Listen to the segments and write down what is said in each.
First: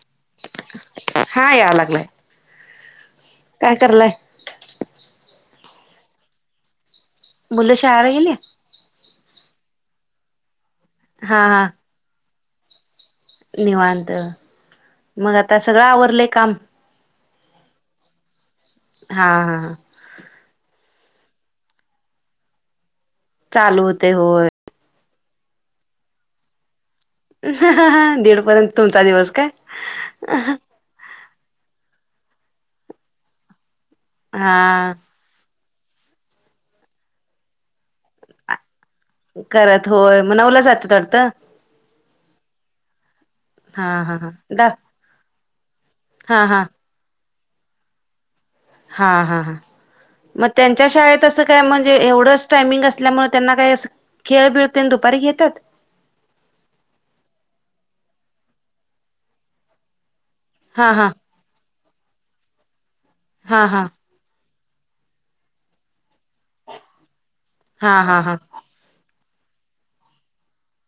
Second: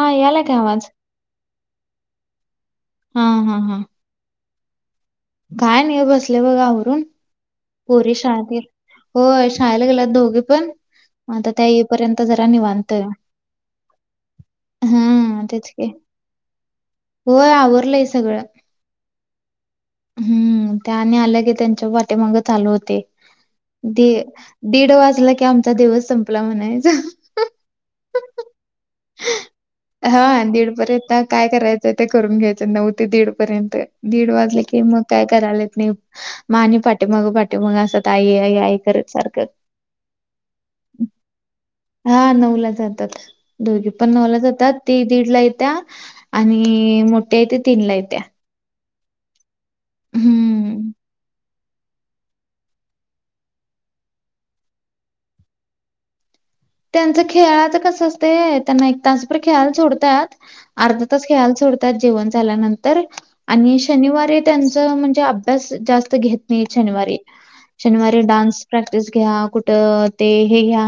हा यालाय का आवाज? हा या लागलाय. हा हा काय हा करलाय? काय नाही ओ. बसले बघा आवरून. मुलं शाळेला पोरी गेली? शाळत गेल्या. होय शाळेला गेल्यात दोघी पण. हा आता हा त्या पर्यंत जरा निवांतय. निवांत. मग आता तेच सगळं की आवरलंय काम? होय आवरलंय सगळं. हा हा. हम्म त्याने आल्या की त्यांच्या वाटेमाग चालू होतय. चालू ते होते होय. दीड वाजला की आमचा दिवस संपला म्हणायचा. दीड पर्यंत तुमचा दिवस काय? परत त्यात काय करायचंय ते करून घ्यायचं. नऊते दीड पर्यंत. दीड वाजले की हा मग काय करायले नी म आणि पाटी माग पाटी माग असंत, आई आई आई करत. सारखं करत होय. म नऊला जात्यात वाटत? हा नऊ ला जात्यात. दोघे हा पण हा हा नऊला दा जातात. ते दीड ला येत्या. हा हा आणि मोठ्याये ते तीन ला येत्या. हा हा हा. म त्यांच्या हम्म शाळेत अस काय म्हणजे एवढंच टायमिंग असल्यामुळे, त्यांना काय अस खेळ बिळ दुपारी घेतात. त्यांचं खेळाच कसं असतय. त्यांना एक तास भर खेळाल सोडत्यात. हा अर्ध हा तास खेळाल सोडतात. जेवण झाल्यानंतर. हा आणि हा शनिवारी त्यांच म्हणजे अभ्यास जास्त घेत नाही शनिवारी. हा हा शनवारी हा डान्स प्रॅक्टिस घ्या कुठं ते हे घ्या.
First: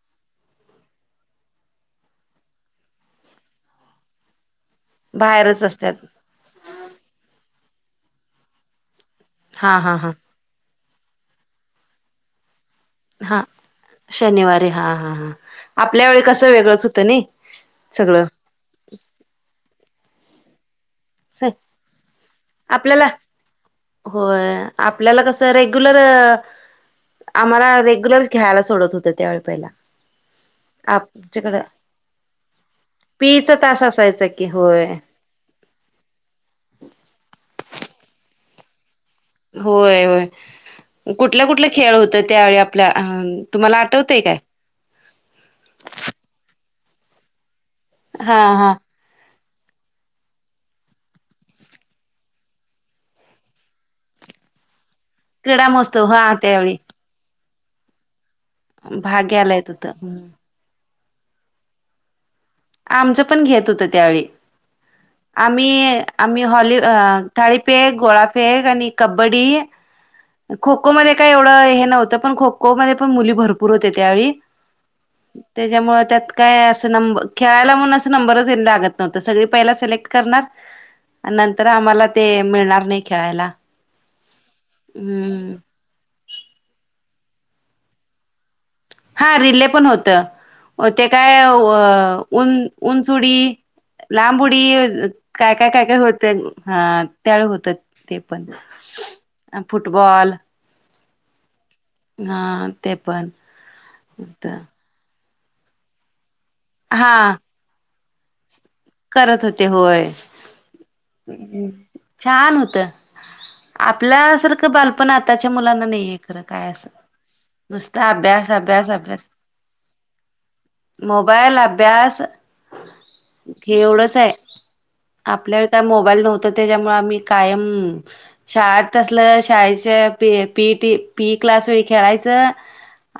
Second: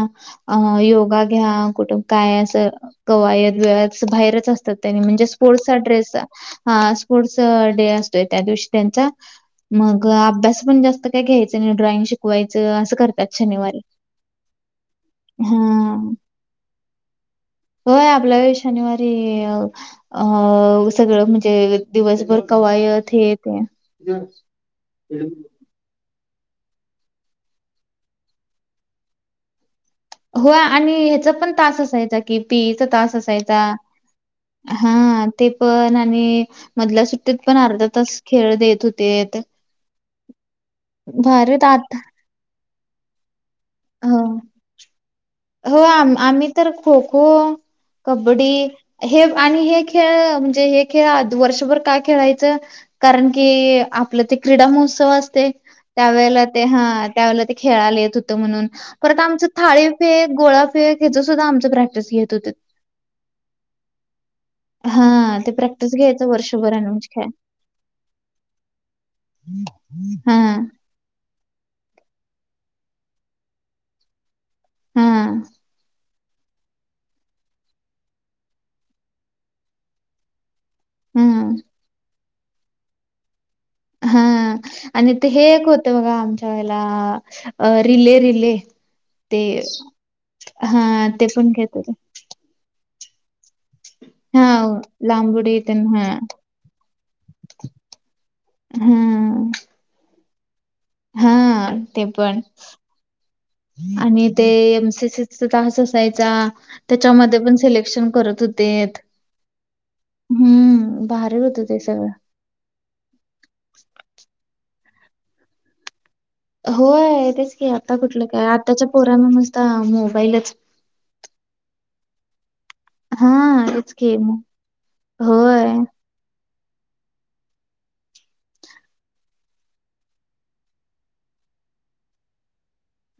अ योगा घ्या कुटं काय असं कवायत बिवायत असं बाहेरच असत्यात त्यांनी म्हणजे बाहेरच स्पोर्टसचा असत्यात. ड्रेस हा स्पोर्टस डे असतोय त्या दिवशी त्यांचा हा हा मग हा अभ्यास पण जास्त काय घ्यायचं नाही ड्रॉइंग शिकवायचं असं करत्यात हा शनिवारी शनिवारी हा हा हां हा आपल्या वेळी कसं वेगळंच होतं नाही होय सगळं आपल्या वेळी शनिवारी अं सगळं म्हणजे दिवसभर आपल्याला कवायत हे ते रेगुलर आम्हाला रेग्युलर खेळायला सोडत होतं त्यावेळी पहिला हो आणि ह्याचा पण आमच्याकडं तास असायचा कि पी इ चा तास पीचा असायचा तास असायचा की होय हा ते पण आणि मधल्या सुट्टीत पण अर्धा तास खेळ देत होतीत. होय होय कुठल्या कुठलं खेळ आता होतत. त्यावेळी आपल्या हा तुम्हाला हो. आठवतंय काय? हो आम आम्ही तर खो-खो, हा कबड्डी हा हे आणि हे खेळ म्हणजे हे खेळ वर्षभर काय खेळायचं? कारण की आपलं ते क्रीडा महोत्सव असतय क्रीडा महोत्सव हा त्यावेेळेला ते त्यावेळी हा त्यावेळेला ते खेळायला येत होतं म्हणून परत भाग आमचं घ्यायला येत होत थाळी गोळा फेक ह्याचं सुद्धा आमचं प्रॅक्टिस घेत होतीत. आमचं पण घेत होतं त्यावेळी हा आम्ही आम्ही हॉली अ थाळीफेक, गोळाफेक आणि कबड्डी हा हा खो-खो मध्ये काय एवढं हे नव्हतं पण खो-खो मध्ये पण मुली भरपूर होते त्यावेळी हां, त्याच्यामुळं त्यात काय असं नंबर खेळायला म्हणून अस नंबरच लागत नव्हतं सगळी पहिला सिलेक्ट करणार आणि हां. नंतर आम्हाला ते मिळणार नाही खेळायला. हा आणि ते हे हम्म एक होतं बघा आमच्या वेळेला रिले- रिले. हा ते रिले पण होतं, ते हां, काय पण घेत होते. अ उन उंचउडी लांब उडी हां, लांब काय- उडी काय -काय तेन -काय हां, होतं हा त्यावेळी हुतं. ते पण. हं... फुटबॉल हा ते पण हा ते पण आणि ते होत एम सी सी. चा तास असायचा, हा त्याच्यामध्ये पण सिलेक्शन करत होते. करत होते होय.... भारी होतं ते सगळं. छान होतं आपल्यासारखं बालपण आताच्या मुलांना नाही एक. होय तेच की, आता कुठलं काय अभ्यास आताच्या अभ्यास अभ्यास पोरामध्ये मस्त मोबाईलच मोबाईल, अभ्यास. हां, हे तेच की एवढंच हाय मग आपल्याला होय. काय मोबाईल नव्हतं त्याच्यामुळे आम्हीं कायम शाळेत असलं शाळेच्या P, P E T P E क्लासमध्ये खेळायचं,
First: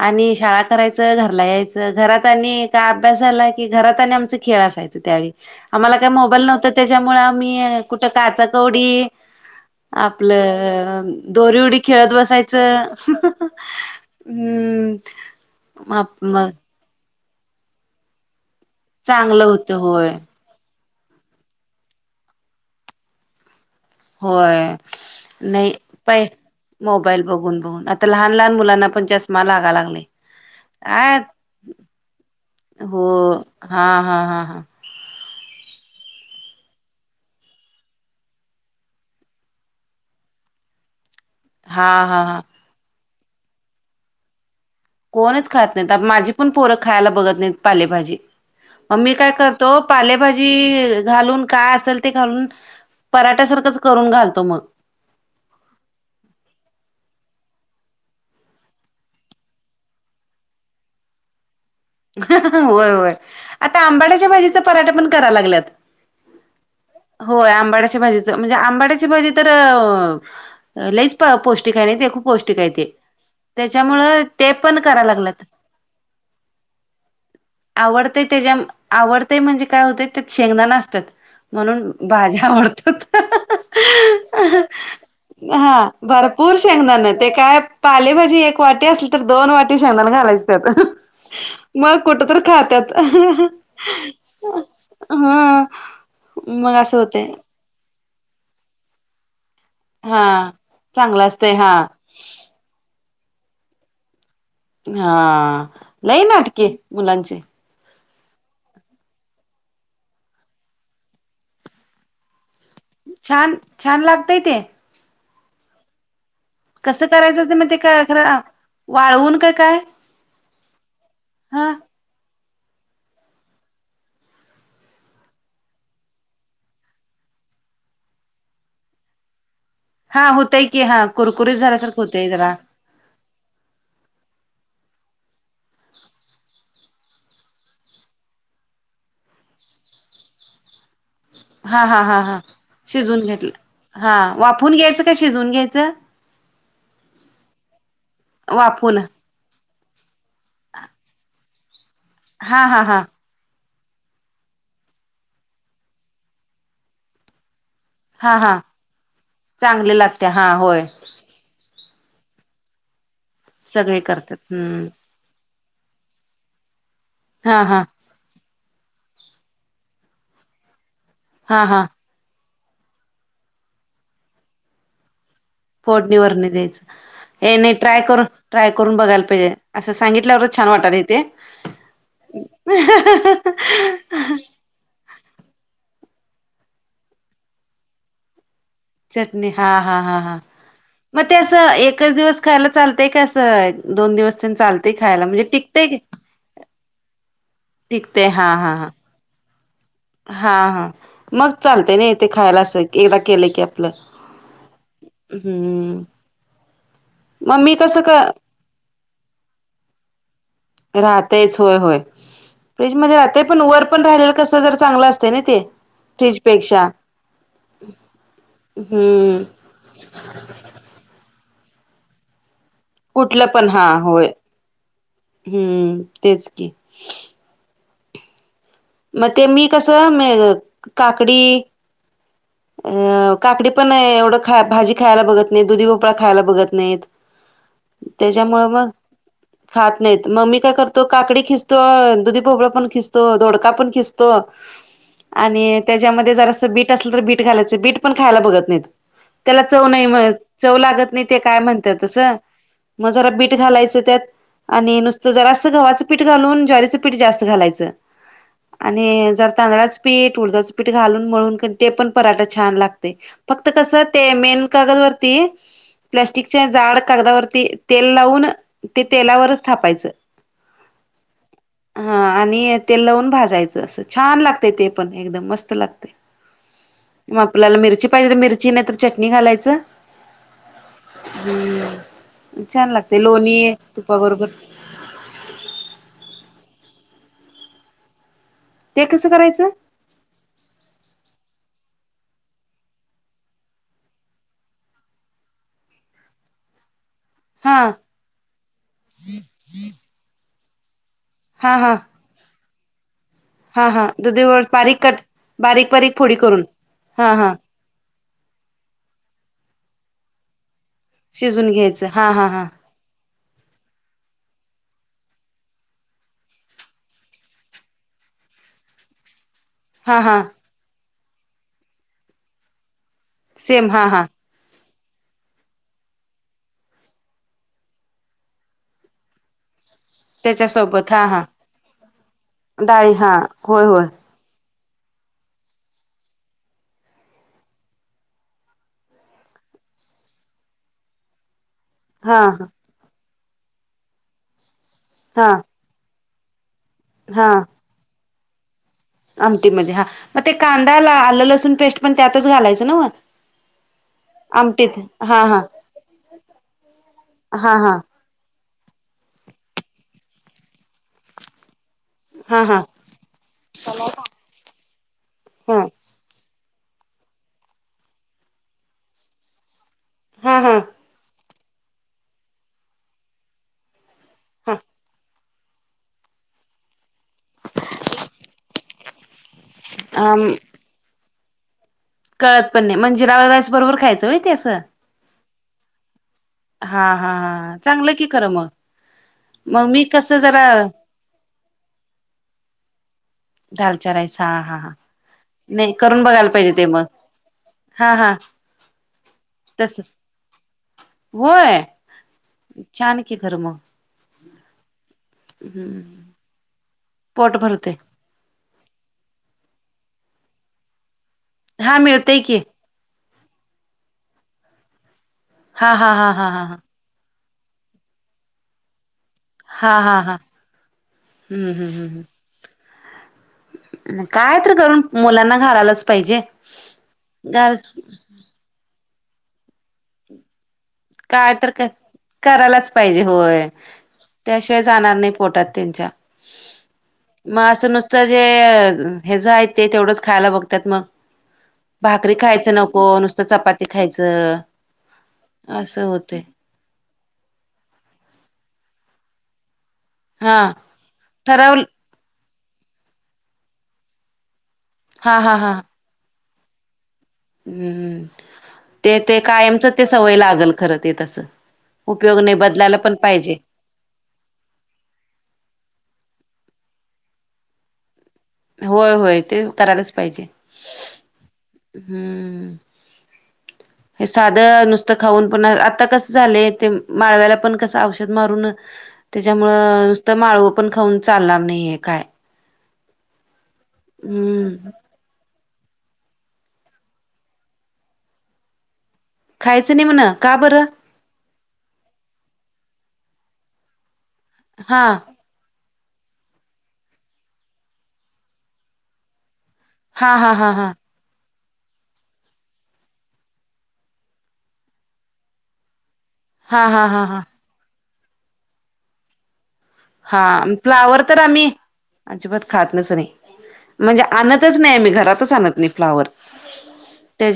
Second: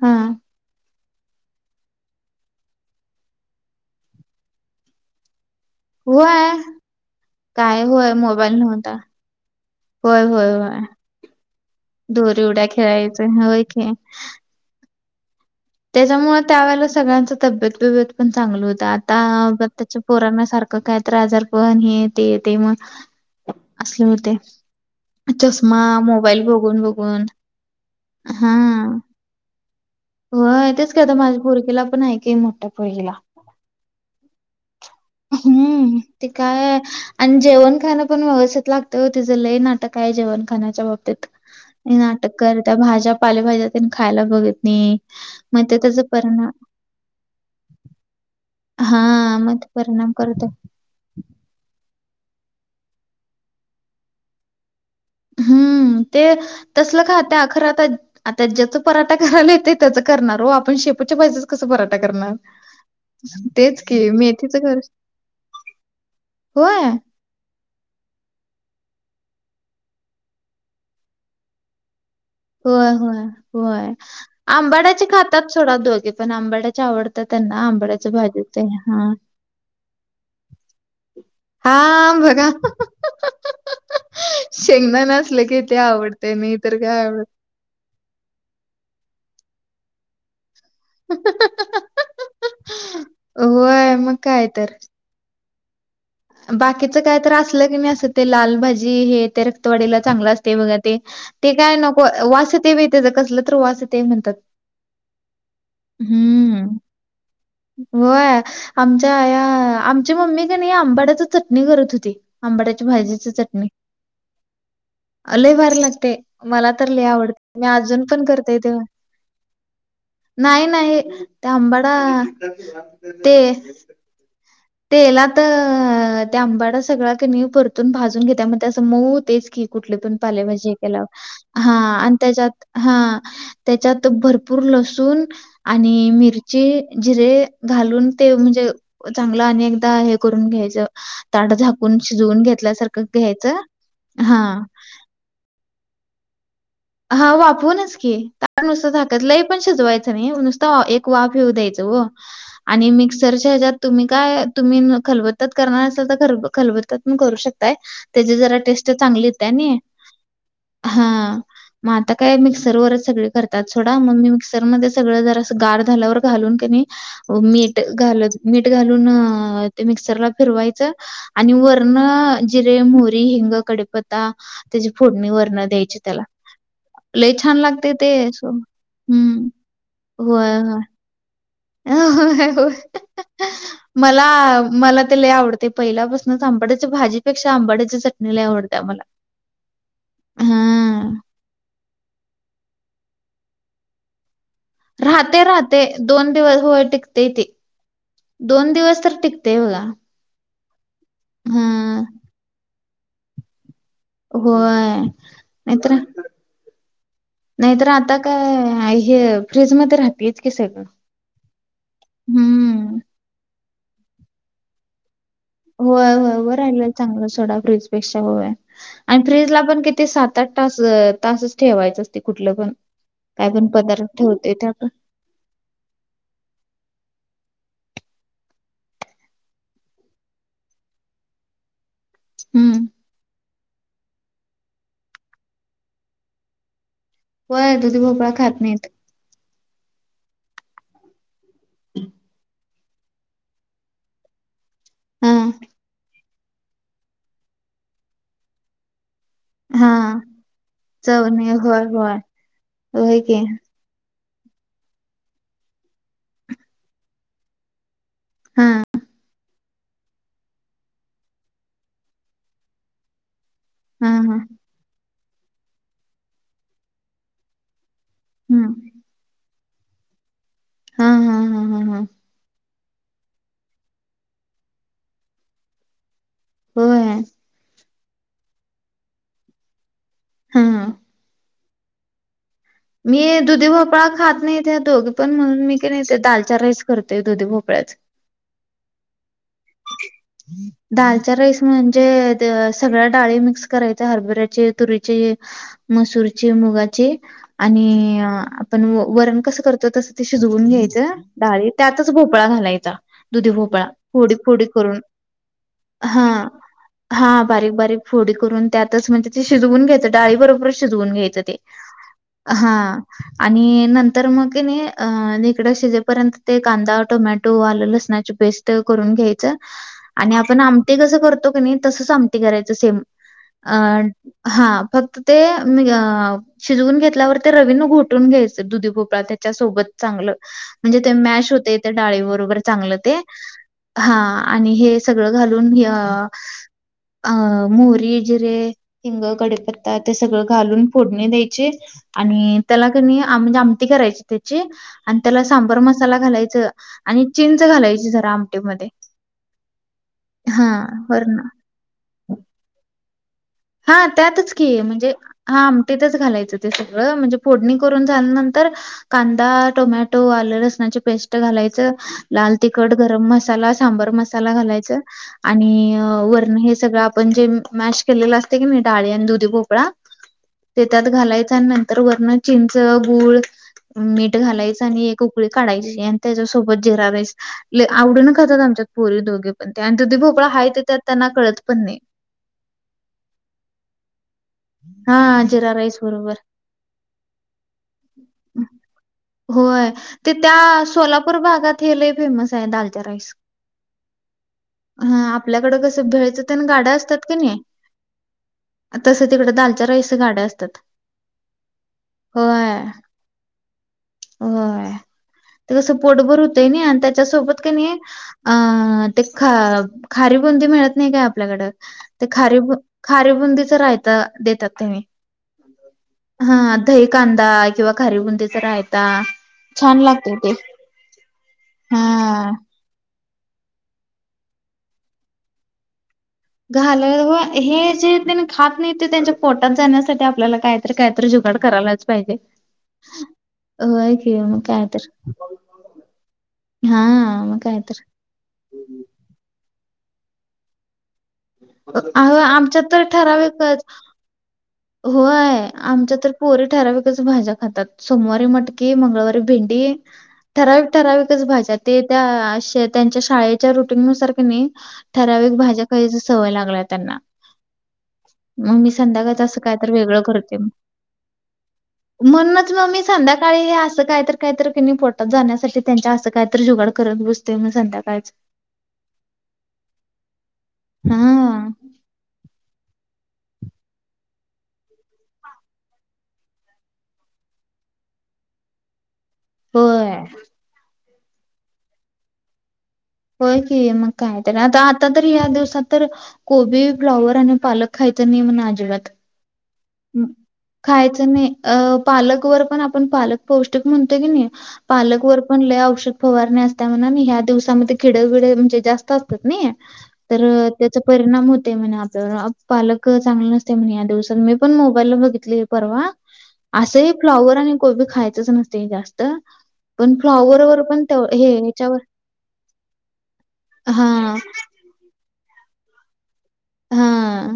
हां, आणि शाळा कराय च घरला यायचं घरात आणि का अभ्यास झाला की, घरात आणि आमचं खेळ असायचं त्यावेळी. आम्हांला काय मोबाईल होय. नव्हतं त्याच्यामुळं आम्ही काय कुठं होय मोबाईल नव्हता. काचा-कवडी होय, होय, होय. आपलं दोरी उडी खेळत दोरी उड्या बसायचं, खेळायचं होय की. हुं... त्याच्यामुळं त्यावेेळेला सगळ्यांच तब्येत बि-ब्येत पण चांगलं होतं आता चांगलं होतं आताच्या होय पोरांना सारखं का काय तर आजारपण हे ते येतंय मग. असले होते. होय. नाही चष्मा पा मोबाईल बघून मोबाईल बघून बघून आता लहान लहान हा मुलांना पण जास्त मला लागा लागलायं. होय तेच की आता माझ्या पोरगीला पण आहे की मोठ्या पोरगीला. हां हां हां हां. हम्म ते काय आणि जेवण खाणं पण व्यवस्थित लागतं ओ तिचं लय नाटक आहे जेवण खाण्याच्या बाबतीत. हा हा नाटक हा करत्या भाज्या पालेभाज्या तेन खायला बघत नाही. कोणच मग खात ते त्याचा नाहीत माझी पण परिणाम पोरं खायला बघत नाहीत पालेभाजी, मग हा मी काय मग ते करतो परिणाम करत पालेभाजी घालून काय असेल ते घालून पराठ्या सारखंच करून घालतो मग. हम्म ते तसलं खात्या खरं आता. आता ज्याचा पराठा करायला येतंय त्याच करणार हो आपण शेपूच्या भाजीचं कसं पराठा ठा करणार होय होय आता तेच की आंबाड्याच्या मेथीच भाजीचा कर पराठा पण कराय लागल्यात होय? होय आंबाड्याच्या भाजीचं म्हणजे आंबाड्याची भाजी तर लईच पौष्टिक आहे नाही ते खूप पौष्टिक आहे ते होय, होय, त्याच्यामुळं ते पण कराय लागल्यात. थोडा दोघे पण आंबड्याची आवडते. त्यांना आंबाड्याच्या आवडतंय त्याच्या भाजीचे हां. आवडतंय म्हणजे काय होतंय त्यात शेंगदाणे असतात. म्हणून हां, बघा. भाज्या आवडतात. शेंगदाणा असलं की ते हां आवडतंय भरपूर नाही तर शेंगदाण काय आवडत ते काय पालेभाजी एक वाटी असली तर दोन वाटी शेंगदाणे घालायचे त्याच्यात. [inaudible] मग कुठं तर खात्यात होय, मग काय हां. बाकीच काय तर असलं की नाही असं ते लालभाजी हे तर रक्त वाडीला हा चांगला असतंय बघा चांगलं असतय ते काय हा नको वास येतोय बाई त्याच कसलं तर वास येतंय म्हणतात. हां लई नाटकी हम्म मुलांची. होय आमच्या आया आमची मम्मी क नाही आंबड्या च चटणी करत होती आंबाड्याच्या भाजीची छान चटणी. छान लागतय ते लई भारी लागतंय मला तर लई कसं करायचं ते आवडतंय मी मग ते अजून काय पण खरं करतोय ते. वाळवून काय काय नाही नाही ते हा आंबाडा ते तेलात ते आंबाडा सगळा कणी परतून भाजून घेत्या मग ते असं मऊ होतयच की. कुठली पण हा होतय पालेभाजी हे की हा कुरकुरीत केल्यावर हां झाल्यासारखं आणि होतय जरा त्याच्यात हां त्याच्यात भरपूर लसूण आणि मिरची जिरे घालून ते म्हणजे चांगलं आणि एकदा हे करून घ्यायचं. ताट हा झाकून हा हा हा शिजवून घेतल्यासारखं शिजून घेतलं घ्यायचं हा हां वाफून घ्यायचं का शिजवून घ्यायचं? हां वाफवूनच की ताट नुसतं वाफून झाकायचं लई पण सिजवायच नाही नुसता एक वाफ येऊ द्यायच ओ हा हा आणि हा मिक्स र च्या हेच्यात तुम्ही काय तुम्ही खलबत्तात करणार असाल तर खलबत्तात पण करू शकताय. हा त्याची जरा हा टेस्ट चांगली येत्या नाही चांगले लागते हा होय हां. मग आता काय मिक्सरवरच सगळे करतात सोडा सगळे मग मी करतात हम्म मिक्सरमध्ये सगळं जरासं गार झाल्यावर घालून की नाही हा मीठ हा घाल मीठ घालून ते मिक्सरला फिरवायच. आणि हा हा वरण जिरे, मोहरी, हिंग, कडीपत्ता त्याची फोडणी वरण फोडणी वरन द्यायचं. हे नाही लागते ट्राय ते करून सो ट्राय करून बघायला हं. पाहिजे. असं सांगितल्यावरच होय, छान होय. वाटालयं ते. [inaudible] होय. हं हं हं हं मला अ मला ते लय आवडतयं. पहिल्यापासूनच आंबड्याच्या भाजीपेक्षा आंबड्याची चट लय आवडत्या मला. चटणी हा हा हा हा मग ते असं एकच दिवस खायला चालतय का? असं दोन दिवस चालतं. राहतयं, राहतयं दोन दिवस होय टिकतयं ते टिकतंय हा दोन हा हा दिवस तर टिकतयं. तेवला हा हा मग चालतयं ना ते खायला. असं एकदा केलं की? आपलं. होय. नाही तर हम्म मग मी नाहीतर कसं क आता काय? हे फ्रीज मध्ये राहतयचं की? सगळं तेच होय, होय फ्रीज हं. मधे राहतयं. पण वर पण राहिलं कस जरा चांगलं असतयं ना ते. होय होय वर फ्रीजपेक्षा राहिलेलं चांगला सोडा फ्रीजपेक्षा होयं. आणि हम्म फ्रीजला पण किती? सात आठ तास तासच ठेवायचं असते कुठलं पण? कुठलं काय पण हा पदार्थ होय ठेवतय त्यात. हम्म. तेच की मग ते मी कसं? म काकडी हम्म अ काकडी पण एवढं खाया भाजी खायला बघत नाही. दुधी पोपळा खायला बघत नाहीत. होय दुधी भोपळा खात त्याच्यामुळे नाहीत मग खात नाहीत. मी काय करतो? काकडी खिस तो दुधी भोपाळ पण खिसतो, दोडका पण खिस तो हा आणि त्याच्यामध्ये जरासाच असं बीट असलं तर बीट घालायचं बीट पण खायला बघत नाहीत. त्याला चव हा नाही म्हण चव लागत नाही. ते काय म्हणतेत तसं मग होय जरा की बीट घालायचं त्यात. आणि नुसतं जरास गव्हाचं पीठ घालून ज्वारीचं पीठ जास्त घालायचं. हा आणि मी जरा तांदळाच पीठ, उडदाचं पीठ घालून मळून ते पण पराठं छान लागतयं. फक्त कसं हा ते हा मेन कागदवरती प्लास्टिकच्या जाड कागदावरती. तेल लावून हम्म ते तेलावरचं थापायचं. हा हा हा [inaudible] हा आणि ते लावून भाज डाळीच असं छान लागतयं. ते पण एकदम मस्त लागतयं. होय [inaudible] मग आपल्याला मिरची पाहिजे, तर मिरची नाही तर चटणी घालायचं. हम्म [inaudible] छान लागते मी दुधी लोणी भोपळा खात तुपाबरोबर नाही. ते दोघ पण म्हणून मी का नाही. ते दालच्या राईस करते. दुधी भोपळ्याचं ते कसं करायचं? दालच्या राईस म्हणजे? सगळ्या डाळी मिक्स करायच्या हरभऱ्याची, तुरीची मसूरची, मुगाची हा आणि आपण वरण कसं करतो? तसं ते शिजवून घ्यायचं डाळी हा हा त्यातचं भोपळा घालायचा. दुधी भोपळा हा हा फोडी दुधी फोडी करून बारीक कट बारीक बारीक फोडी हां, करून हा हां हा बारी बारीक फोडी करून त्यातचं म्हणजे ते शिजवून घ्यायचं डाळी बरोबर. शिजवून घ्यायचं ते शिजून घ्यायचं हा हा हा हां. आणि नंतर मग नाही अ इकडे शिजेपर्यंत ते कांदा, टोमॅटो आलं लसणाची पेस्ट करून घ्याय हा हा आणि आपण आमटी कस करतो की नाही तसचं आमटी करायचं सेम सेम हा अं हा फक्त ते म शिजवून घेतल्यावर ते रवीनं घोटून घ्यायच दुधी भोपळा त्याच्यासोबतं चांगलं म्हणजे त्याच्यासोबत ते हा हा मॅश होतय ते डाळी बरोबर चांगलं डाळी ते हा होय होय हा आणि हे सगळं घालून अ मोहरी अं जिरे. हिंग, कडिपत्ता ते सगळं घालून फोडणी द्यायची. हा आणि त्याला कणी म्हणजे आमटी करायची त्याची आणि त्याला हा सांबार मसाला घालायचं. आणि हा चिंच घालायची जरा आमटीमध्ये आमटीमध्ये हा मग ते हां, कांदा आलं वरनं लसूण पेस्ट पण त्यातच घालायचं न्हवं? हा त्यातच कि आहे म्हणजे हा आमटीतच घालायचं ते सगळं म्हणजे हा फोडणी हा करून झाल्यानंतर तर कांदा, टोमॅटो, आलं लसनाची पेस्ट घालायचं. लाल हा हा तिखट, हा गरम मसाला, सांबर मसा ला घालायचं आणि वरणं हे सगळं आपण जे मॅश केललं अस तंय कणी डाळी आणि दुधी पोपळा हा हा हा ते त्या त घालायचं आणि नंतर वरणं चिंच, गूळ, मीठ घालायच आणि उ ळी काढायची आणि त्याच्या सोबत जिरा राईस आवडीनं खात्यात आमच्यात पोरी दोघी पण त्या आणि दुधी भोपळा हाय ते त्यात त्यांना कळत पण नाही. कळत पण नाही म जिरा राईस बरोबर खायचं होय ते? हां जिरा राईस बरोबर. हा हा हा चांगलं की खरं मग होय मग मी ते कसं जरा त्या सोलापूर भागात हे लई फेमस आहे दालच्या राईस दालच्या राईस हा हा हा हं आपल्याकडं नाही कसं करून भेळ चं बघायला तेन पाहिजे ते गाडं मग असतात कणी हा हा तसं तिक दालच्या तस राईसचं गाडं असत्यात. होय छान की खरं मग होय ते कसं पोटभर होतय नाही आणि पोट त्याच्यासोबत कणी भरते अं ते ख खारी बुंदी मिळत नाही काय आपल्याकडं हा ते मिळतेय की खारी बु खारीबुंदीचा रायता देतात तेनी हा दही कांदा किंवा खारीबुंदीचा रायता हा छान हा लागतय हा ते हम्म हम्म हां काय तर करून मुलांना घालायलाच पाहिजे. घालायला घाल हे जे त्यांनी खात नाही ते त्यांच्या पोटात जाण्यासाठी आपल्याला काय काय तर करायलाच पाहिजे होय की मग त्याशिवाय काय तर जाणार नाही पोटात त्यांच्या [inaudible] हा काय असं तर नुसतं जे हेज आहेत ते तेवढंच खायला बघत्यात मग भाकरी अहो खायचं आमच्यात तर नको नुसतं ठराविकच चपाती खायचं होय असं आमच्या तर होते पोरी ठराविकचं भाज्या खातात सोमवारी मटकी मंगळवारी भेंडी हा ठराविक ठराविकच भाज्या ठरवलं ते त्या अशा त्यांच्या शाळेच्या रुटीन नुसार क नाही हा हा ठराविक हा भाज्या खायचं सवय लागल्या त्यांना हम्म मग मी ते ते संध्याकाळच असं काय कायमच तर ते वेगळं सवय करतोय मग लागल खरं ते तसं उपयोग नाही म्हणूनच म बदलायला मी पण पाहिजे संध्याकाळी हे असं काय तर काहीतर कनी पोटात जाण्यासाठी त्यांच्या असं काहीतरी जुगाड करत बसतोय मग संध्याकाळचं होय, होय ते करायलाच पाहिजे हा हम्म हे साधं नुसतं खाऊन पण आता कसं झालंय ते माळव्याला पण कसं औषध मारून त्याच्यामुळ होय. नुसतं माळव पण खाऊन चालणार नाहीये काय हो की मग कायतर आता, हम्म आता तर या दिवसात तर कोबी, फ्लाॉवर आणि पालक खायचं नाही म्हण आजिबात खायचं नाही म्हण का बरं खायचं नाही अ पालकवर पण आपण पालक पौष्टिक म्हणतोय क नाही हा पालक वर पण लई औषध फवारणी असतय म्हण ह्या दिवसामध्ये किडे, बिडे म्हणजे जास्त अस तात नाई हा हा तर हा हा त्याच परिणाम होतय म्हणे आपल्यावर पालक चांगल नसते म्हणे या दिवसात मी मी पण मोबाईलला बघितले हे परवा हा हा असही हा हा फ्लॉवर आणि कोबी खायचंच नसत ते जास्त पण हा फ्लॉवरवर पण फ्लावर तर हे आम्ही ह्याच्यावर अजिबात खातच नाही हा म्हणजे आनतच नाही आमी घरातच आणत नाही फ्लावर हा त्याच्या